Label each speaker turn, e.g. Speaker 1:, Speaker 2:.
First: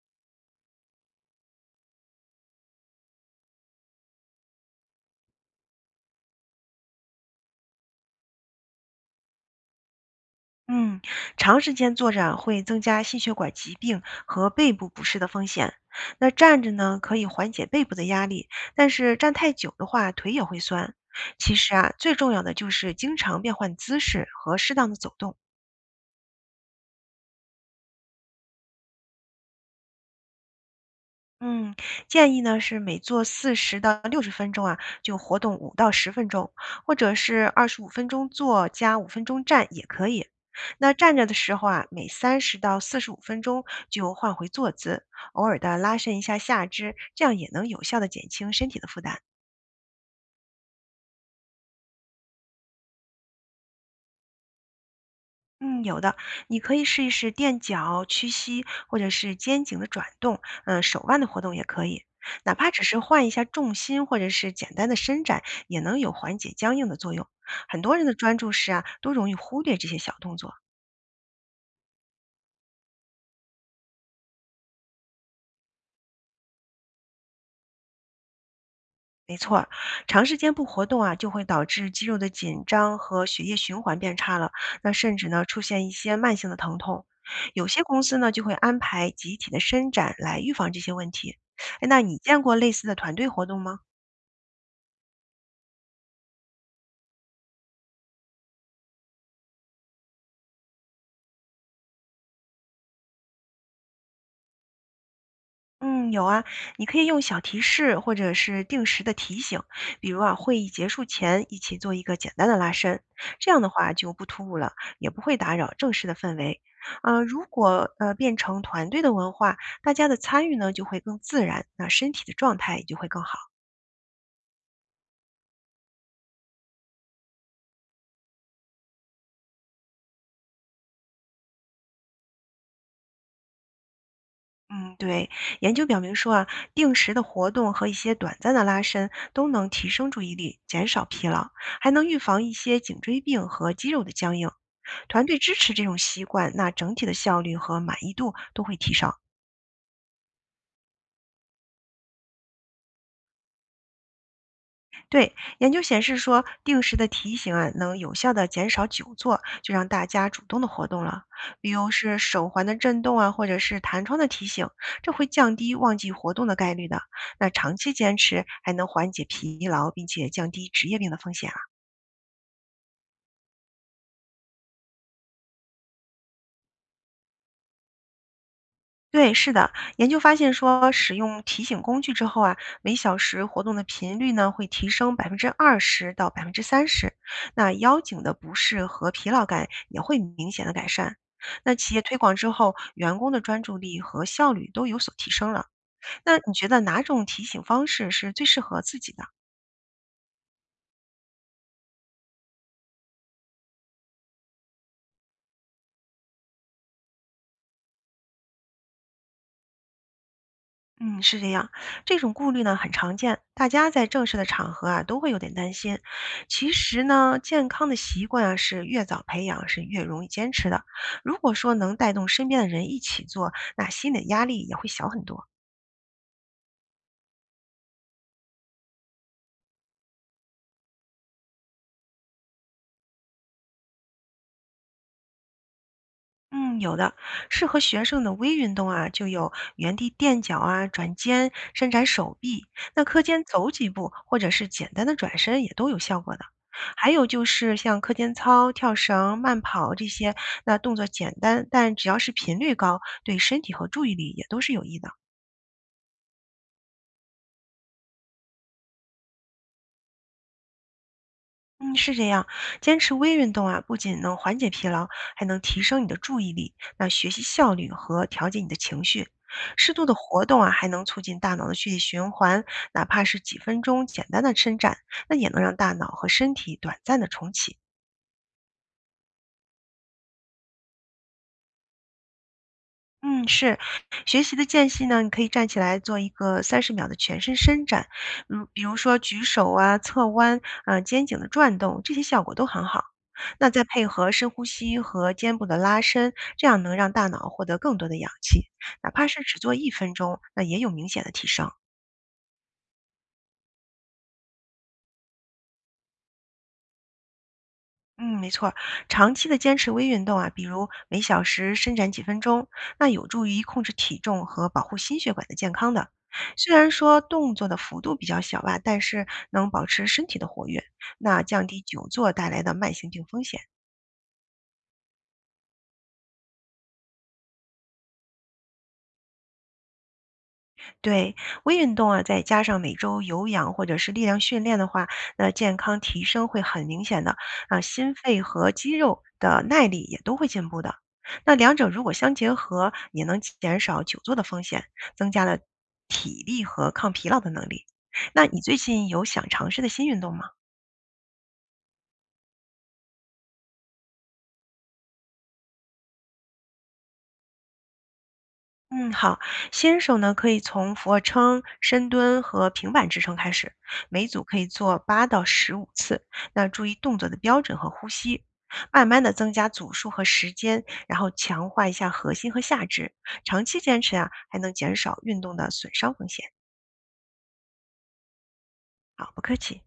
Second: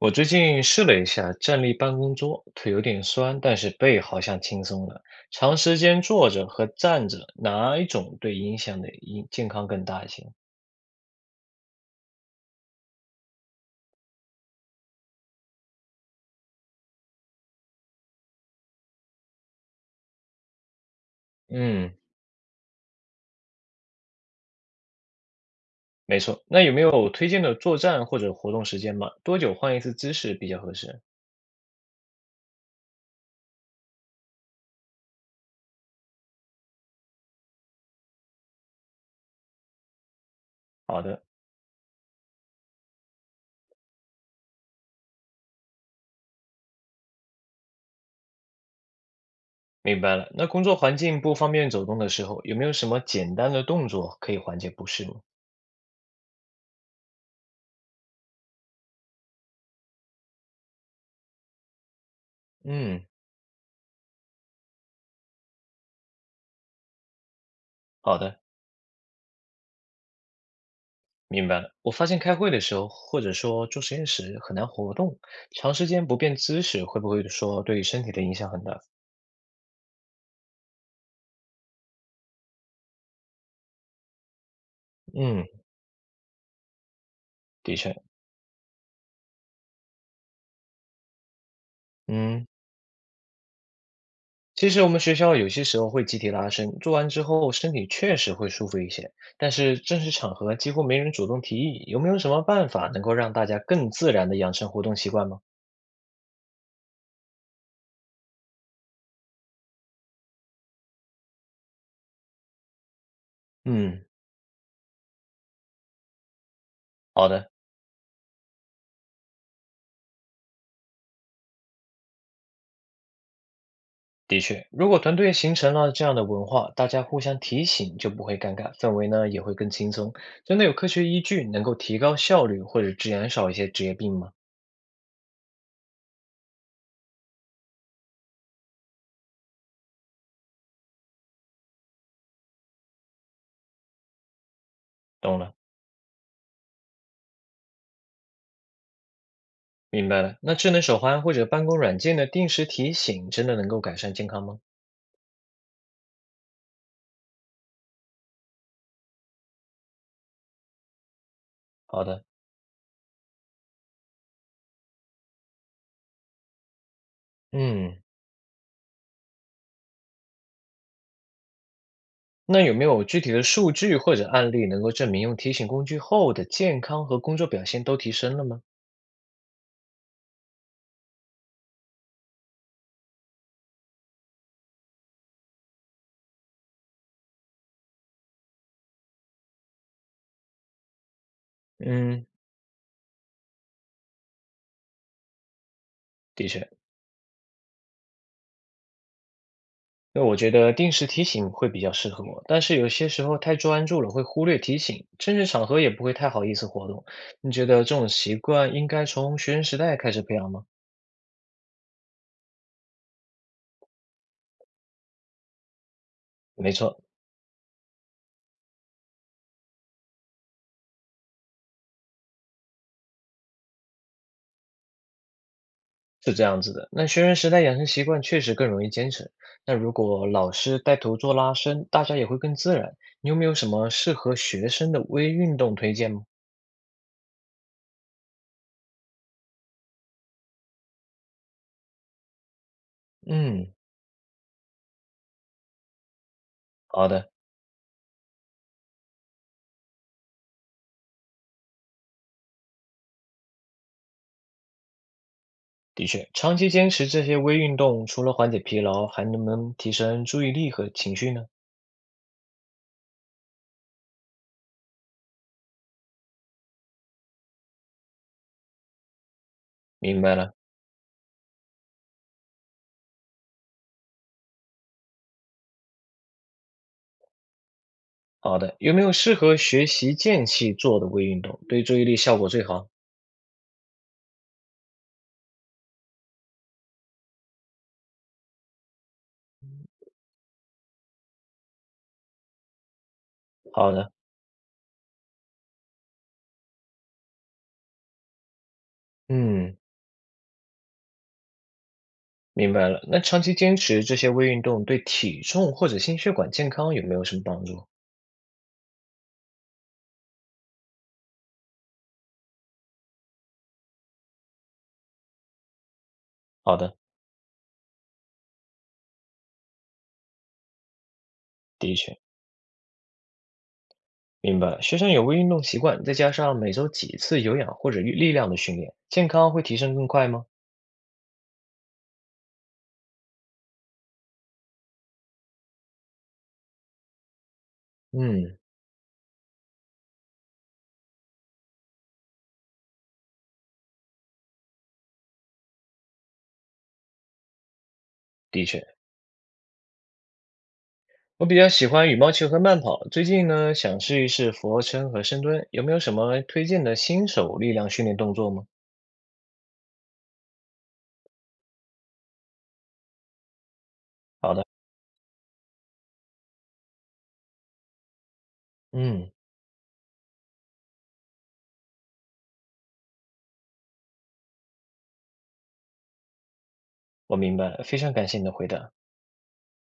Speaker 1: 我最近试了一下站立办公桌，腿有点酸，但是背好像轻松了。长时间坐着和站着，哪一种对影响的影健康更大一些？
Speaker 2: 嗯，长时间坐着会增加心血管疾病和背部不适的风险。那站着呢，可以缓解背部的压力，但是站太久的话，腿也会酸。其实
Speaker 1: 嗯，
Speaker 2: 啊，最重要的就是经常变换姿势和适当的走动。
Speaker 1: 没错。那有没有推荐的作战或者活动时间吗？多久换一次姿势比较合适？
Speaker 2: 嗯，建议呢是每做40到60分钟啊，就活动5到10分钟，或者是25分钟坐加五分钟站也可以。那
Speaker 1: 好
Speaker 2: 站
Speaker 1: 的，
Speaker 2: 着的时候啊，每30到45分钟就换回坐姿，偶尔的拉伸一下下肢，这样也能有效的减轻身体的负担。
Speaker 1: 明白了。那工作环境不方便走动的时候，有没有什么简单的动作可以缓解不适吗？
Speaker 2: 嗯，有的，你可以试一试垫脚、屈膝，或者是肩颈的转动，手腕的活动也可以，哪怕只是
Speaker 1: 嗯，
Speaker 2: 换一下重心，或者是简单的伸展，也能有缓解僵硬的作用。很多人的
Speaker 1: 好
Speaker 2: 专
Speaker 1: 的。
Speaker 2: 注时啊，都容易忽略这些小动作。
Speaker 1: 明白了，我发现开会的时候，或者说做实验时很难活动，长时间不变姿势会不会说对身体的影响很大？
Speaker 2: 没错儿，长时间不活动啊，就会导致肌肉的紧张和血液循环变差了，那甚至呢
Speaker 1: 嗯，
Speaker 2: 出现一些慢性的疼痛。有
Speaker 1: 的
Speaker 2: 些
Speaker 1: 确，
Speaker 2: 公司呢就会安排集体的伸展来预防这些问题。哎，那你见
Speaker 1: 嗯，
Speaker 2: 过类似的团队活动吗？
Speaker 1: 其实我们学校有些时候会集体拉伸，做完之后身体确实会舒服一些，但是正式场合几乎没人主动提议，有没有什么办法能够让大家更自然的养成活动习惯吗？
Speaker 2: 嗯，有啊，你可以用小提示或者是定时的提醒，比如啊，会议结束前一起做一个简单的拉伸，这样的话
Speaker 1: 嗯，
Speaker 2: 就不突兀了，也不会打扰正式的氛围。
Speaker 1: 好
Speaker 2: 如
Speaker 1: 的。
Speaker 2: 果变成团队的文化，大家的参与呢就会更自然，那身体的状态也就会更好。
Speaker 1: 的确，如果团队形成了这样的文化，大家互相提醒就不会尴尬，氛围呢也会更轻松。真的有科学依据能够提高效率或者减少一些职业病吗？
Speaker 2: 嗯，对，研究表明说啊，定时的活动和一些短暂的拉伸都能提升注意力，减少疲劳，还能预防一些颈椎病和肌肉的僵硬。团队
Speaker 1: 懂
Speaker 2: 支
Speaker 1: 了，
Speaker 2: 持这种习惯，那整体的效率和满意度都会提升。
Speaker 1: 明白了。那智能手环或者办公软件的定时提醒真的能够改善健康吗？
Speaker 2: 对，研究显示说，定时的提醒啊，能有效的减少久坐，就让大家主动的活动了。比如
Speaker 1: 好
Speaker 2: 是
Speaker 1: 的，
Speaker 2: 手环的震动啊，或者是弹窗的提醒，这会降低忘记活动的概率的。那长期
Speaker 1: 嗯，
Speaker 2: 坚持还能缓解疲劳，并且降低职业病的风险。
Speaker 1: 那有没有具体的数据或者案例能够证明用提醒工具后的健康和工作表现都提升了吗？
Speaker 2: 对，是的，研究发现说，使用提醒工具之后啊，每小时活动的频率呢会提升20%到30%，那腰颈的不适和疲劳感也会明显的改善。那企业推
Speaker 1: 嗯，
Speaker 2: 广之后，员工的专注力和效率都有所提升了。那
Speaker 1: 的
Speaker 2: 你觉
Speaker 1: 确。
Speaker 2: 得哪种提醒方式是最适合自己的呢？
Speaker 1: 那我觉得定时提醒会比较适合我，但是有些时候太专注了会忽略提醒，正式场合也不会太好意思活动。你觉得这种习惯应该从学生时代开始培养吗？
Speaker 2: 嗯，是这样，这种顾虑呢很常见，大家在正式的场合啊都会有点担心。
Speaker 1: 没
Speaker 2: 其
Speaker 1: 错，
Speaker 2: 实呢，健康的习惯啊是越早培养是越容易坚持的。如果说能带动身边的人一起做，那心理压力也会小很多。
Speaker 1: 是这样子的。那学生时代养成习惯确实更容易坚持。那如果老师带头做拉伸，大家也会更自然。你有没有什么适合学生的微运动推荐吗？
Speaker 2: 嗯，有的，适合学生的微运动啊，就有原地垫脚啊、转肩、伸展手臂。那课间走
Speaker 1: 嗯，
Speaker 2: 几步，或者是简单的转身，也都有效果的。
Speaker 1: 好
Speaker 2: 还有
Speaker 1: 的，
Speaker 2: 就是像课间操、跳绳、慢跑这些，那动作简单，但只要是频率高，对身体和注意力也都是有益的。
Speaker 1: 的确，长期坚持这些微运动，除了缓解疲劳，还能不能提升注意力和情绪呢？
Speaker 2: 嗯，是这样，坚持微运动啊，不仅能缓解疲劳，还能提升你的注意力，那学习效率和调节你的情绪。适度的
Speaker 1: 明白
Speaker 2: 活
Speaker 1: 了。
Speaker 2: 动啊，还能促进大脑的血液循环，哪怕是几分钟简单的伸展，那也能让大脑和身体短暂的重启。
Speaker 1: 好的，有没有适合学习间隙做的微运动，对注意力效果最好？
Speaker 2: 嗯，是，学习的间隙呢，你可以站起来做一个30秒的全身伸展，比如说举手啊、侧弯，肩颈的转动，这些效果都很好。那再
Speaker 1: 好
Speaker 2: 配
Speaker 1: 的，
Speaker 2: 合深呼吸和肩部的拉伸，这样能让大脑获得更多的氧气，哪怕是只做
Speaker 1: 嗯，
Speaker 2: 1分钟，那也有明显的提升。
Speaker 1: 明白了。那长期坚持这些微运动对体重或者心血管健康有没有什么帮助？
Speaker 2: 嗯，没错儿。长期的坚持微运动啊，比如每小时伸展几分钟，那有助于控制体重和保护心血管的健康的。虽
Speaker 1: 好
Speaker 2: 然
Speaker 1: 的，
Speaker 2: 说动作的幅度比较小吧，但是能保持身体的活跃，那降低
Speaker 1: 的
Speaker 2: 久
Speaker 1: 确，
Speaker 2: 坐带来的慢性病风险。
Speaker 1: 明白了。学生有微运动习惯，再加上每周几次有氧或者力量的训练，健康会提升更快吗？
Speaker 2: 对，微运动啊，再加上每周有氧或者是力量训练的话，那健康提升会很明显的啊，心肺
Speaker 1: 嗯，
Speaker 2: 和肌肉的耐力也都会进步的。那两者如果相结合，也能减少久坐的风险，增加了体力和抗疲劳的能力。那你
Speaker 1: 的
Speaker 2: 最
Speaker 1: 确，
Speaker 2: 近有想尝试的新运动吗？
Speaker 1: 我比较喜欢羽毛球和慢跑，最近呢想试一试俯卧撑和深蹲，有没有什么推荐的新手力量训练动作吗？
Speaker 2: 嗯，好，新手呢可以从俯卧撑、深蹲和平板支撑开始，每组可以做8到15次。那注意动作的标准和呼吸，慢慢
Speaker 1: 嗯。
Speaker 2: 的增加组数和时间，然后强化一下核心和下肢。长期坚持啊，还能减少运动的损伤风险。
Speaker 1: 我明白了，非常感谢你的回答。
Speaker 2: 好，不客气。